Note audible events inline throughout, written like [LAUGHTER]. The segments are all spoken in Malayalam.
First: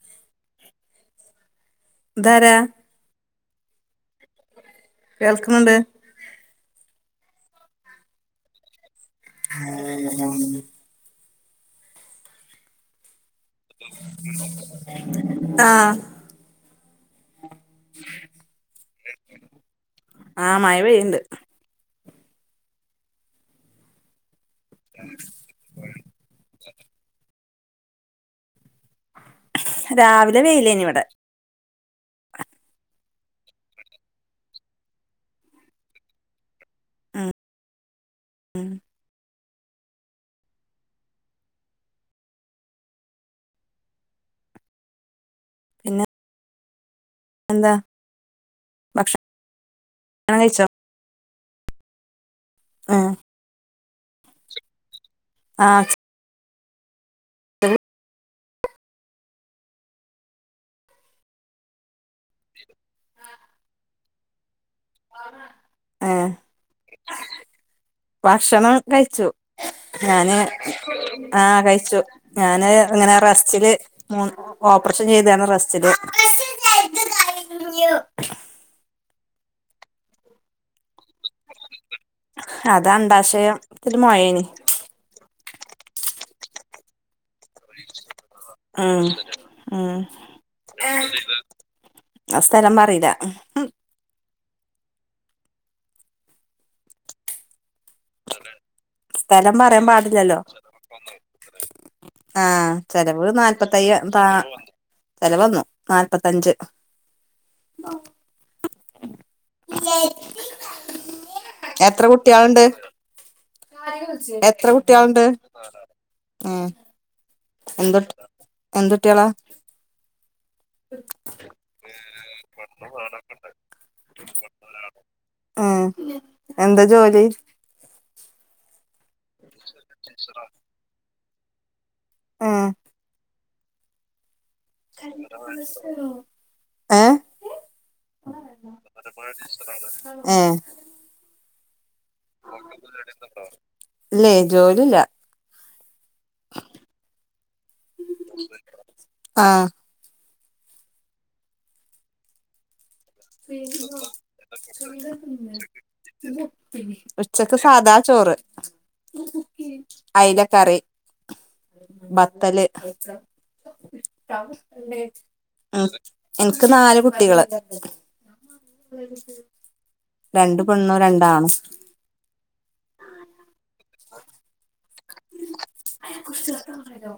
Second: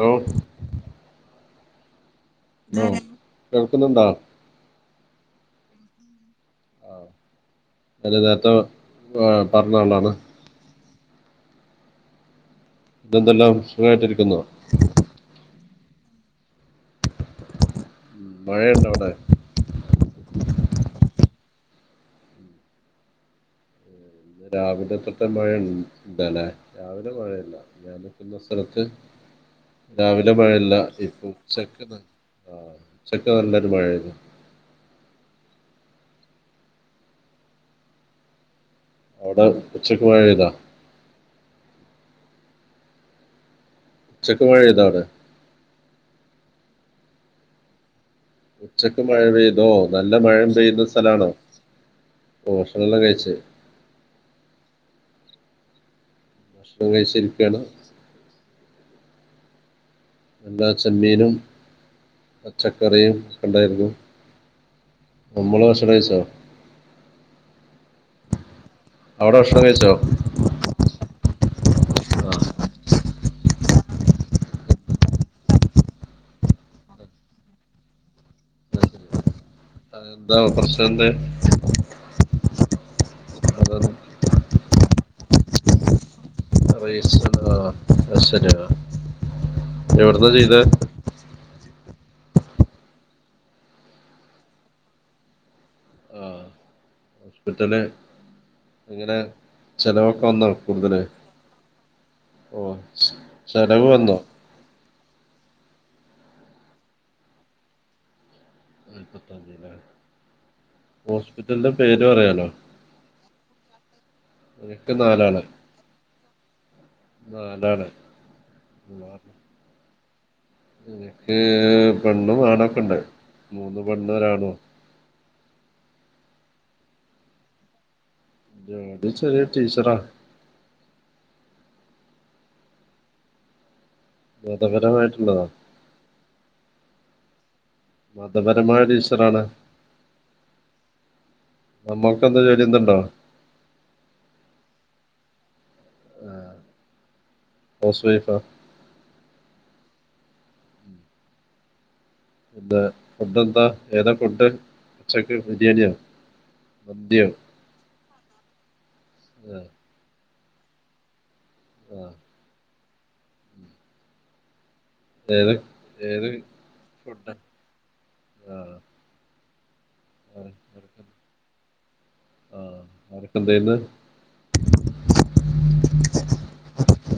ഓ താരാ കേൾക്കുന്നുണ്ടാ? കേൾക്കുന്നുണ്ട് അല്ല നേരത്തെ ഏഹ് പറഞ്ഞളാണ് ഇന്നെന്തെല്ലാം സുഖായിട്ടിരിക്കുന്നോ ആ മഴയുണ്ടോ അവിടെ ആഹ് മഴ പെയുണ്ട് രാവിലെ തൊട്ട് മഴ ഇണ്ടല്ലേ രാവിലെ മഴയില്ല ഞാൻ നിൽക്കുന്ന സ്ഥലത്ത് രാവിലെ മഴല്ല വെയിലേനി ഇവിടെ ഇ ഉച്ച ആ ഉച്ചക്ക് നല്ലൊരു മഴയരുന്നു ഉം ഉം വടെ ഉച്ചക്ക് മഴ പെയ്താ? ഉച്ചക്ക് മഴ പെയ്താ അവടെ പിന്നെ എന്താ ഉച്ചക്ക് മഴ ഭക്ഷണം പെയ്തോ? നല്ല മഴേം കഴിച്ചോ പെയ്യുന്ന സ്ഥലാണോ? പോഷണള്ള ആഹ് കഴ്ച്ചേ ആ ഭക്ഷണം കഴ്ച്ച് ഇരിക്ക്യാണ് എന്താ ചെമ്മീനും പച്ചക്കറിയും ഒക്കണ്ടായിരുന്നു. നമ്മള് ഭഷണയ്ച്ചോ? ഏഹ് ഭക്ഷണം കഴിച്ചു കഴിച്ചോ ഞാന് ആ കഴി ച്ചു. ഞാന് ങ്ങനെ റെസ്റ്റില് മ് ഓപ്പറേഷൻ ചെയ്താണ് റസ്റ്റില്. അ കഴഞ്ഞു എന്താ പ്രശ്നം എന്തായ്നു? അത് അണ്ഡാശയം ത്തില് മോഴേനി [UNINTELLIGIBLE] ആഹ ഉം എവിടുന്ന ചെയ്ത് [UNINTELLIGIBLE] ആ സ്ഥലം പറീല ആ ഹോസ്പിറ്റല്? എങ്ങനെ സ്ഥലം പറയാൻ ചെലവൊക്കെ പാടില്ലല്ലോ വന്നോ കൂടുതല് ആ ഓ ചെലവ് ചെലവ് നാല്പത്തയ്യ വന്നോ ന്താ ചെലവന്നു നാല്പത്തഞ്ച് നാല്പത്തഞ്ച് ല്ലേ? ഹോസ്പിറ്റലിന്റെ എത്ര പേര് പറയാലോ കുട്ട്യാള്ണ്ട് [UNINTELLIGIBLE] എത്ര കുട്ട്യോളുണ്ട്? നാലാള്. ഏഹ് നാലാള് എന്ത എന്തുട്ട്യാളാ? എനക്ക് പെണ്ണും ആണൊക്കെണ്ട്. മൂന്ന് പെണ്ണു ഒരാണും [UNINTELLIGIBLE] [UNINTELLIGIBLE] എന്താ ജോലി? ഞാന് ചെറ്യ ടീച്ചറാ ഏ മതപരമായിട്ടുള്ളതാ [INAUDIBLE] ഏഹ്? മതപരമായ ടീച്ചറാണ് [INAUDIBLE] ഏഹ് നമ്മൾക്ക് എന്താ ജോലി ഇങ്ങക്ക് ന്ത്‌ എന്തുണ്ടോ പരിപാടി എന്തേണ്ടോ? ഇല്ലേ ജോലില്ല. ആ ഹൗസ് വൈഫാ? ആഹ് എന്താ? ഫുഡ് എന്താ? ഏതാ ഫുഡ്? [UNINTELLIGIBLE] ഉച്ചക്ക് ബിരിയാണിയോ ഉച്ചക്ക്? [INAUDIBLE] മന്തിയോ ഉച്ചക്ക് സാദാ ചോറ്. ആ അയ്ലക്കറി. ബത്തല് [UNINTELLIGIBLE] ഏത് ഉം ഏത് എൻക്ക് നാല് ഫുഡ് കുട്ടികള് ആ ആര്- രണ്ട് പെണ്ണും ആർക്ക്- രണ്ടാണും ആ അവരൊക്കെ എന്താ ചെയിന്നേ? [INAUDIBLE] ചെയ്യുന്നേ?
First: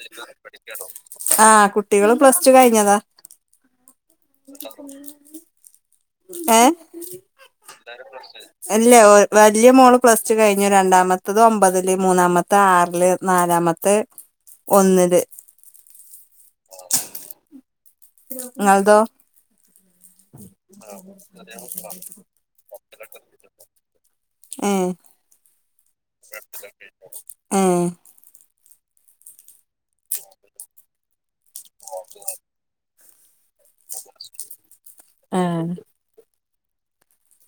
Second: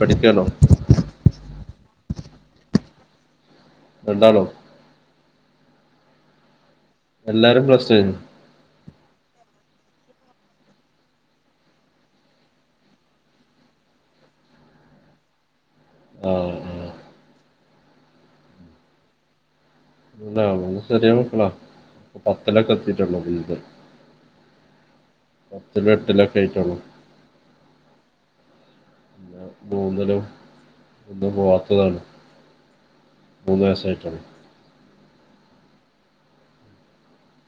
പഠിക്കുകയാണോ പഠിക്കാണോ? ആ കുട്ടികള് പ്ലസ് ടു കഴിഞ്ഞതാ. രണ്ടാളോ മ ഏ എല്ലാരേം [UNINTELLIGIBLE] ഇല്ല ഒ വലിയ മോള് പ്ലസ് ടു കഴിഞ്ഞു രണ്ടാമത്തത് ഒമ്പതില് മൂന്നാമത്തെ ആറില് നാലാമ [UNINTELLIGIBLE] ഒന്നില്. ആഹ് ആ നിങ്ങളതൊ ഇല്ല [UNINTELLIGIBLE] ചെറിയ മക്കളാ പത്തിലൊക്കെ എത്തിട്ടുള്ളോ [UNINTELLIGIBLE] ഏഹ് ആയിട്ടുള്ളൂ [UNINTELLIGIBLE] ഏഹ് [UNINTELLIGIBLE] മൂന്നിലും ഒന്നും പോവാത്തതാണ് മൂന്ന് വയസായിട്ടാണ് ആഹ്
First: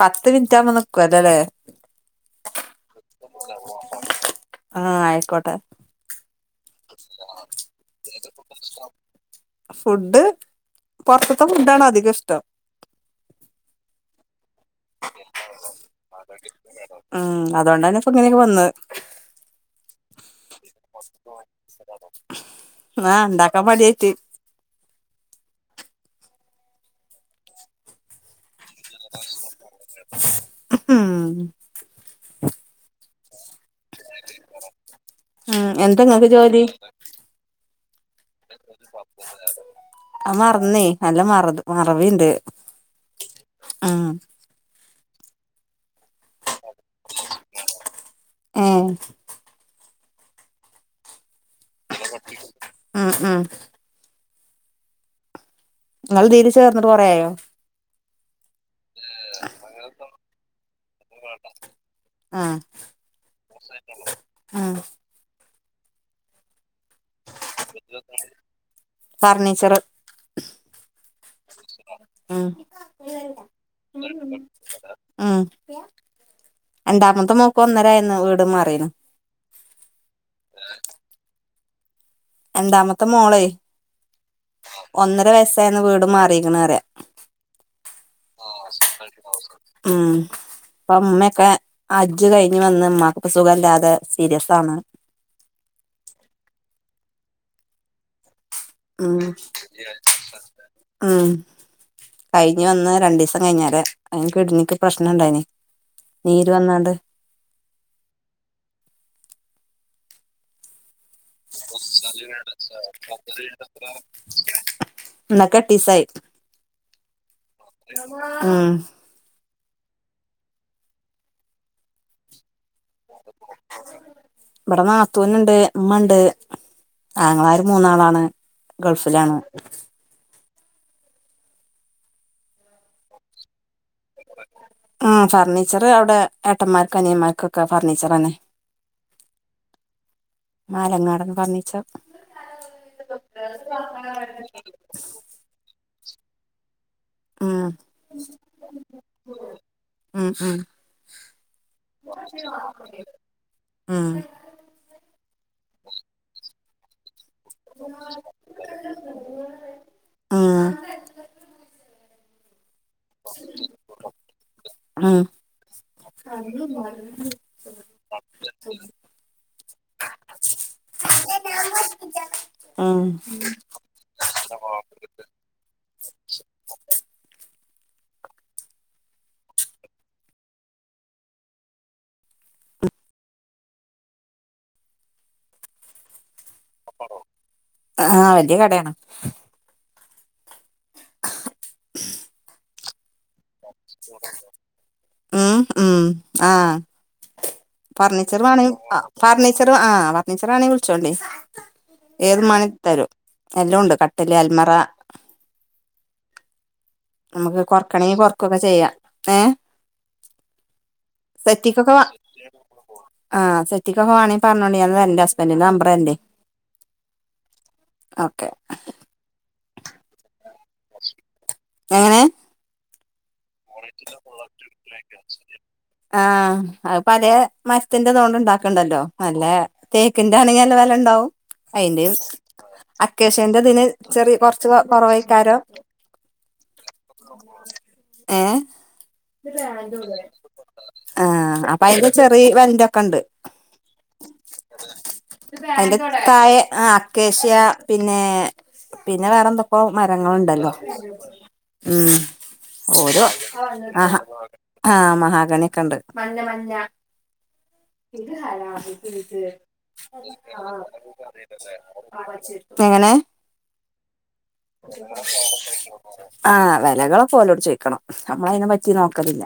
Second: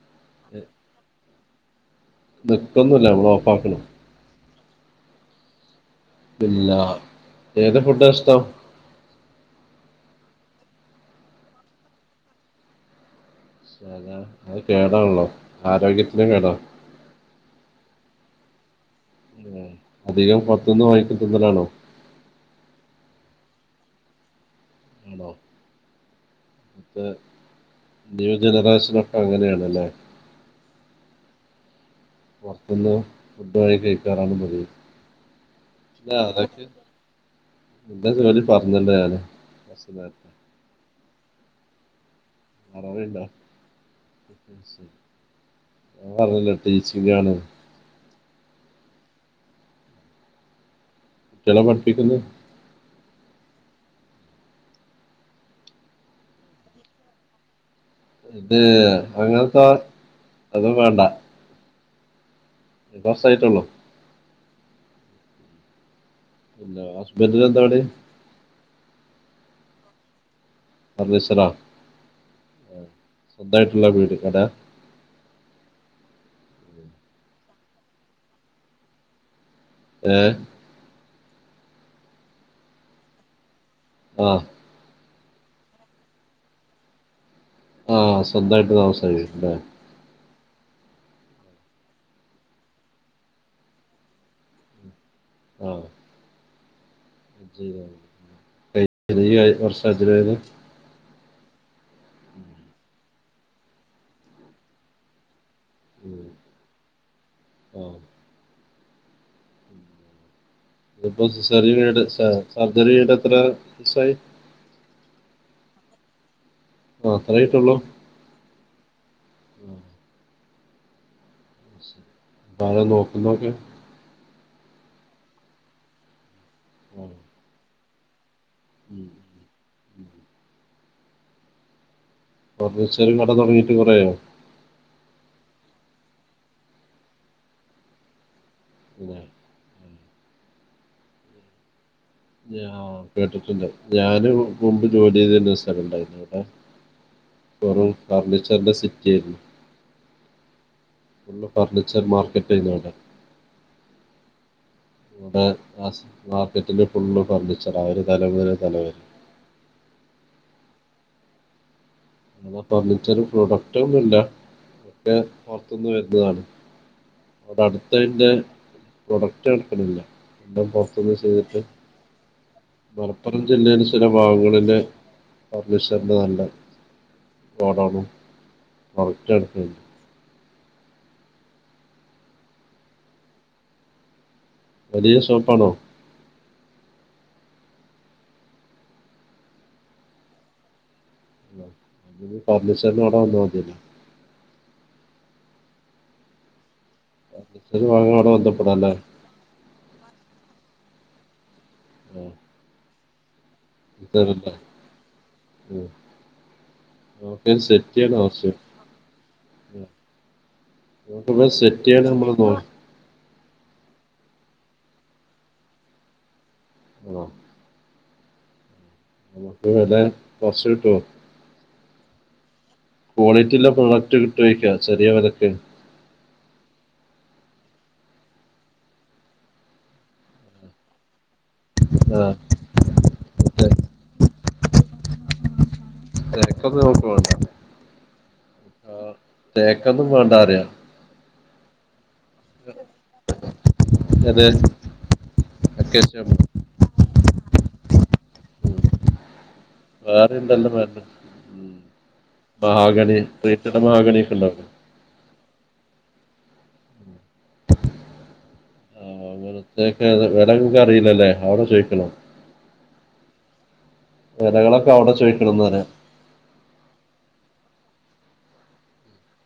പത്ത് മിനിറ്റാകുമ്പോ നിക്കുവല്ലോ അല്ലേ നിക്കൊന്നുല്ല നമ്മള് ഓഫാക്കണം ആഹ് ആയിക്കോട്ടെ ഇല്ല. ഏത് ഫുഡാ ഇഷ്ടം ഫുഡ് പൊറത്തത്തെ ഫുഡ് ആണ് അധികം ഇഷ്ടം [UNINTELLIGIBLE] അത് കേടാണല്ലോ ആരോഗ്യത്തിന കേടാ അതൊണ്ടാണ് ഇപ്പ ഇങ്ങനെയൊക്കെ വന്നെ ഉം. അധികം പുറത്തുനിന്ന് വാങ്ങിക്ക തിന്നലാണോ [UNINTELLIGIBLE] [UNINTELLIGIBLE] മടിയായിട്ട് ആണോ [UNINTELLIGIBLE] ജനറേശനൊക്കെ അങ്ങനെയാണല്ലേ ആഹ് പുറത്തുന്ന് ഫുഡ് വാങ്ങി കഴിക്കാറാണ് പതിവ്. ഉം, ഇല്ല എന്തങ്ങക്ക് ജോലി? അതൊക്കെ നിന്റെ ജോലി പറഞ്ഞല്ലോ ഞാന് [UNINTELLIGIBLE] കുറച്ച് നേരത്തെ അത് മറന്നേ നല്ല മറത് മറവിണ്ട് മറവീണ്ടോ ഉം [UNINTELLIGIBLE] ഞാൻ പറഞ്ഞില്ലേ ടീച്ചിങ്ങാണ് ഏഹ് കുട്ട്യാളെ പടിപ്പിക്കുന്നു ആ ആ നിങ്ങൾ ഇതീല് ചേർന്നിട്ട് കൊറേയായോ ഇത് അങ്ങനത്തെ അതും വേണ്ട ആഹ് കുറച്ചായിട്ടുള്ളൂ [UNINTELLIGIBLE] ആഹ് ഇല്ല ഹസ്ബൻഡിന് എന്താ പണി ഫർണിച്ചറ് ഫർണിച്ചറാ ഏഹ് [UNINTELLIGIBLE] ആഹ് രണ്ടാമത്തെ മോക്ക് ഒന്നരായന്നു വീട് മാറിയേണ്. രണ്ടാമത്തെ മോളെ ആഹ് ഒന്നര വയസ്സായിന്ന് വീട് മാറിയിക്കണേന്ന് പറയാ ആഹ് സ്വന്തായിട്ട് താമസായി അല്ലേ അപ്പൊ ഉമ്മയൊക്കെ ഹജ്ജ് കഴിഞ്ഞ് വന്ന് ഉമ്മാക്ക് ഇപ്പൊ സുഖല്ലാതെ സീരിയസ്‌ ആണ് ആഹ് ഉം ശെരിയാണ് [UNINTELLIGIBLE] കൊർച്ചതി [UNINTELLIGIBLE] ഉം കയ്ഞ്ഞ് വന്ന് രണ്ടിസം കയ്ഞാരെ അയ്ന് കിഡ്‌നിക്ക് പ്രശ്നണ്ടായ്ന് ഉം. ന്നീര് വന്നാണ്ട് ആ ഇതിപ്പോ സിസേറിയൻ കഴിഞ്ഞിട്ട് സ സർജറി കഴിഞ്ഞിട്ട് എത്ര ദിവസായി ഇന്നേക്ക് എട്ടീസായി ആ അത്ര ആയിട്ടുള്ളൂ ഉം ശരി. ആരാ ന്നോക്കുന്നൊക്കെ. ഇപടെ നാത്തൂന്ണ്ട് ഉമ്മണ്ട് ആ, ആങ്ങളാര് മൂന്നാളാണ്. ഉം, ഗൾഫിലാണ് ഉം. അപ്പൊ ബിസൈൽ കട തൊടങ്ങിട്ട് കൊറെആയോ ആ ഫർണിച്ചറ് അവടെ ഏട്ടന്മാര്ക്ക് അനിയമാര്ക്കൊക്കെ ഫർണിച്ചറനെ ഇല്ല. മാലങ്ങാടൻ ഫർണിച്ചർ ഞ ഓ കേട്ടിട്ട്ണ്ട് ഞാനു മുമ്പ് ജോലി ചെയ്തിരുന്നൊരു സ്ഥലംണ്ടായ്രുന്നുട്ടാ ഉം പെറും ഫർണിച്ചർന്റെ സിറ്റിആയിരുന്നു. ഉം ഉം ഫുള്ള് ഫർണിച്ചർ മാർക്കറ്റആയിരുന്നു അവിടെ ഉം ആ അസ് മാർക്കറ്റില്ഫുള്ളും ഫുർണിച്ചറാ ഒരു തല ഇങ്ങനെ തല വരെ. സു ഫർണിച്ചറും പ്രോഡക്റ്റൊന്നുല്ല ഉം ഒക്കെ ഉം പൊറത്ത്ന്ന് വരുന്നതാണ്. അവടെ അടുത്തയ്ന്റെ പ്രൊഡക്റ്റെടുക്കലില്ല ഒക്കെ പൊറ്ത്ത്ന്ന് ചെയ്തിട്ട് ഉം മലപ്പുറം ജില്ലയ്ല് ചില വാവുകളിലെ ഫർണിഷർന് വേണ്ട തൊടർന്നു [UNINTELLIGIBLE] വലിയ ഷോപ്പാണോ ആണോ അ ആ വലിയ കടയാണ് ഇനി ഫർണിഷർന് അവടെ വന്നാമതിയല്ലോ. ഉം ഉം ആഹ് ഫർണിച്ചർ വാങ്ങാൻ അവിടെ ഫർണിച്ചർവാണങ്ങി ബന്ധപ്പെടാല്ലേ അ ഫർണിച്ചറ് വ ആ ഫർണീച്ചറാണെങ്ങി വിളിച്ചോണ്ടി ആ ഏത് മാണേം തരും എല്ലൊഉണ്ട് കട്ടില് ഇതല്ലേ അൽമറ ഉം. നമുക്ക് ന്നമുക്ക് സെറ്റ് കൊർക്കണെങ്കി ചെയ്യണം ആവശ്യം കൊർക്കൊക്കെ ചെയ്യാ ഏ ഉം. നമുക്കിപ്പോ സെറ്റ് സെറ്റിക്കൊക്കെ വ ചെയ്യാൻ നമ്മൾ നോക്കാം ആഹ സെറ്റിക്കൊക്കെ വാണേ പർഞ്ഞോണ്ടി അത് തെര്ന്റ് ഹസ്ബെന്റിന്റെ നമ്പറെന്റെയ് ഇങ്ങോ ഓക്കെ ഹ് ഇപ്പോ ഇവടെ ബസ്സ്ക്ട്ടോ എങ്ങനെ ക്വാളിറ്റിള്ള പ്രൊഡക്റ്റ് കിട്ടോയ്ക്കാ ചെറിയവെലക്ക്. ആഹ് അത് പലേ മരത്തിന്റെതോണ്ട് ണ്ടാക്ക്‌ണ്ടല്ലോ ന്നല്ല തേക്കിന്റെ ആണെങ്കി ന്നല്ല വെലണ്ടാവും. അയ്ല് ആ അക്കേഷന്റെതിന് ചെറിയ കൊറച്ച് കൊറവെയ്ക്കാരോം ഏ [UNINTELLIGIBLE] ആ തേക്കൊന്നും വേണ്ടാറിയാ ആഹ അപ്പയ്ന്റെ ചെറേ വെൽന്റൊക്കണ്ട്. അത് ഒകെ അയ്ന്റെ അക്കേഷ്യ ഉം തായെ ആ അക്കേഷ്യാ പിന്നെ പിന്നെ വേറെന്തൊക്കൊ വേറെ മരങ്ങളുണ്ടല്ലോ എന്തെല്ലാം മരം ഉം മഹാഗണി ഓരോ വീട്ടിലെ അ ഹാ മഹാഗണിയൊക്കെ ഉണ്ടാവില്ലേ ആ മഹാഗണിഅക്കണ്ട് ഇത് ആരാ പിത്ത് ആഹ് പിത്ത് അങ്ങനത്തെയൊക്കെ വില നിങ്ങക്ക് അറിയില്ലല്ലേ അവിടെ ചോദിക്കണം [UNINTELLIGIBLE] എങ്ങനെ? വിലകളൊക്കെ അവിടെ ചോദിക്കണംന്ന് പറയാ ആ വെലകളൊക്കെ ഓലോട് ചോയ്ക്ക്‌. ക്കണം നമ്മളയ്നെ പറ്റി നോക്കലില്ല.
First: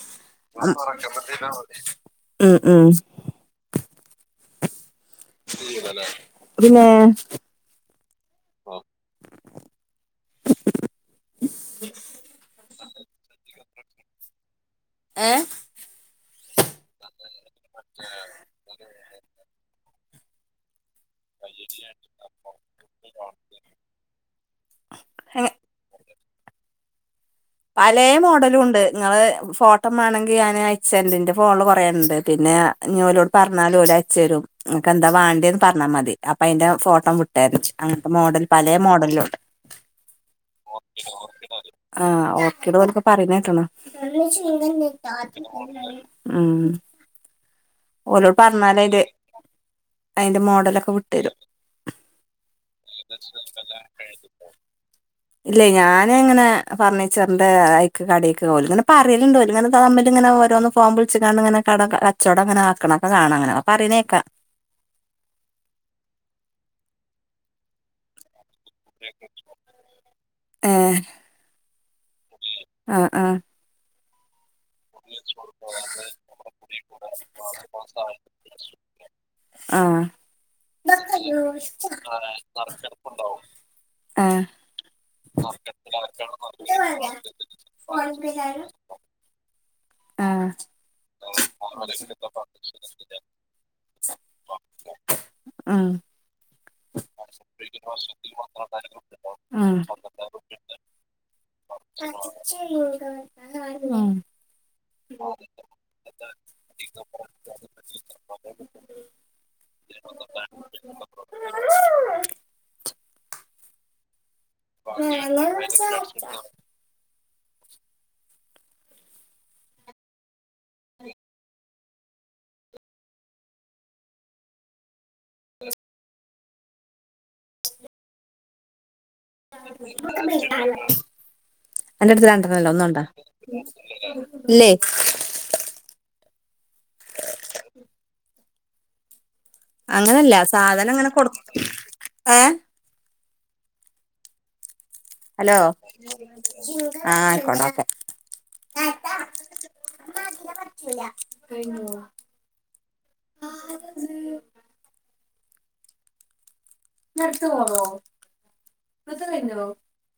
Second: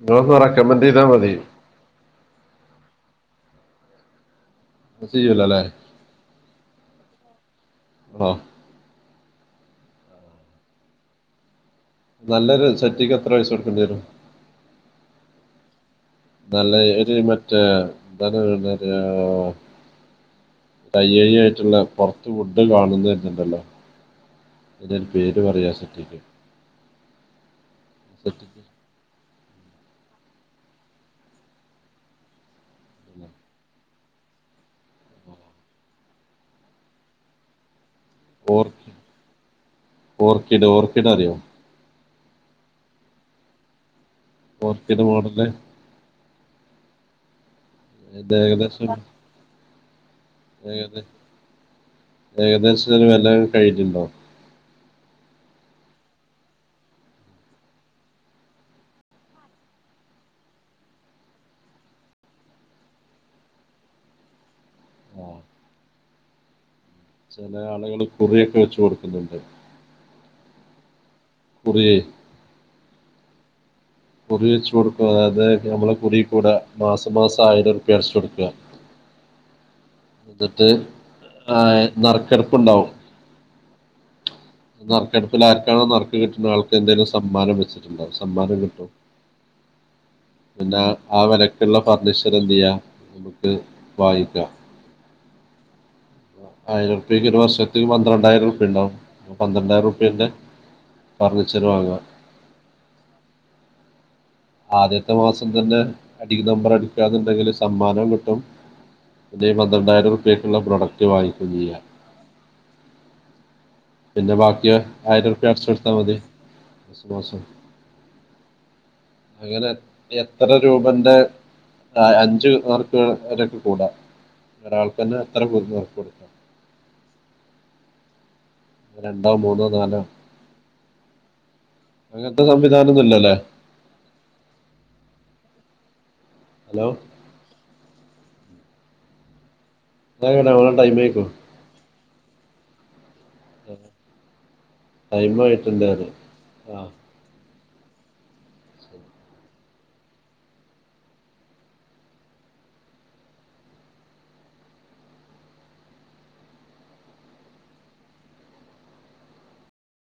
ഇങ്ങളൊന്ന് റെക്കമെന്റെയ്താ മതി. മ്മ് അത് ചെയ്യൂലല്ലേ പിന്നേ ആ ആ [UNINTELLIGIBLE] ണ്ടെരും ഏ.. നല്ലേ ഒരു മറ്റേന്ത [UNINTELLIGIBLE] കയ്യോയിയായിട്ടുള്ള പൊറത്ത് ഫുഡ് കാണുന്ന് വെരിന്ഇണ്ടല്ലോ? ഇയ് പേര് പറെയ് ഞാൻ [UNINTELLIGIBLE] പലേ മോഡലും ഉണ്ട് നിങ്ങള് ഫോട്ടോ മാണെങ്കിൽ ഞാൻ അയചേരണ്ട് ഇന്റെ ഫോണില് കൊറേണ്ട് പിന്നെ ഞ്ഞി ഓലോഡ് പറഞ്ഞാലു ഓല് അ ചെരും അനക്കെന്താ വാണ്ടേന്ന് പറഞ്ഞാൽ മതി അപ്പൊ അയിന്റെ ഫോട്ടോ വിട്ടെരും. അങ്ങൻത്തെ മോഡൽ പലേ ഓർക്കി മോഡലിലുണ്ട് ഓർക്കിഡ് ഓർക്കിഡ് അറിയോ ആഹ് ഓക്കേട ഓലൊക്കെ പറയ്ണ കേട്ട്ണ്. ഓർക്കിഡ് മോഡല് മം ഇത് ഓലോഡ് ഏകദേശം പറഞ്ഞാലയ്ല്. ഏകദേ ഏകദേശത്തിന് വെല കഴിഞ്ഞി ണ്ടോ? ഇല്ലേയ് ഞാന് ഇങ്ങനെ ഫർണിച്ചറിന്റെ അയ്ക്ക് കടീക്ക് ഓല് ഇങ്ങനെ പറയല് ണ്ട് ഇങ്ങനെ തമ്മി ഇങ്ങനെ ഓരോന്ന് ഫോൺച്ച്ക്കാണ്ട് ഇങ്ങനെ കട കച്ചോടം ഇങ്ങനെ ആക്ണക്കാണ അങ്ങനെ അപ്പൊ പറയാനാ കേക്ക ആ ചെലേ ആളുകള് കുറിയൊക്കെ വെച് കൊടുക്കുന്നുണ്ട്. ഏഹ് കുറീ ആ ആ കുറിയെച്ചു കൊടുക്ക അതായത് നമ്മൾ കുറി കൂട മാസം മാസം ആയിരപ്പ്യ അടച്ച് കൊടുക്ക. ആ ന്നിട്ട് ആ നറുക്കെടുപ്പ്ണ്ടാവും. ആ നറുക്കെടുപ്പിൽ ആർക്കാണോ നറുക്ക് കിട്ടുണെ ആൾക്ക് എന്തേലും സമ്മാനം വെച്ചിട്ടുണ്ടാവും സമ്മാനം കിട്ടും. ആ പിന്നാ ആ വെലക്കുള്ള ഫർണിച്ചർ എന്തേയ്യ ചെയ്യാ നമുക്ക് വായിക്കാം. ഉം ആയിരർപ്യക്ക് ഒരു വർഷത്ത് പന്ത്രണ്ടായിരം റുപ്പ്യഇണ്ടാവും. ഉം പന്ത്രണ്ടായിരം റുപ്യെന്റെ ഫർണിച്ചർ വാങ്ങ. [INAUDIBLE] ആദ്യത്തെ മാസം തന്നെ അടി നമ്പർ അടിക്കന്നുണ്ടെങ്കിൽ സമ്മാനോം കിട്ടും. ഇതേ പന്ത്രണ്ടായിരം ഉറുപ്പേക്കുള്ള പ്രൊഡക്റ്റ് വാങ്ങിക്കു ചെയ്യാം. പിന്നെ ബാക്കി ആയിരംറുപ്യ അടച്ച് കൊട്ത്താ മതി അങ്ങനെയെത്ര രൂപന്റെ ആ അഞ്ച് മാർക്ക് ഒരാക് കൂടാ ഒ ഒരാൾക്കെന്നെ എത്രർക്ക് കൊടുക്കാം [INAUDIBLE] രണ്ടോ മൂന്നോ നാലോ [INAUDIBLE] അന്റെടുത്ത് അങ്ങനത്തെ രണ്ടർണംല്ലേ സംവിധാനം ഒന്നും ഒന്നൊണ്ടാ ഇല്ലല്ലേ ഇല്ലേയ് ഹലോ അങ്ങനല്ല അതായത് നമ്മളെ സാധനം ടൈം ഇങ്ങനെ ആയിക്കോ കൊടു ഏ ടൈമ് ഹലോ കഴിഞ്ഞിട്ടുണ്ട് റ ആ [INAUDIBLE] [INAUDIBLE] ആരാത് ഞട്ത്തെ പോണോ അത് കയ്ഞ്ഞോ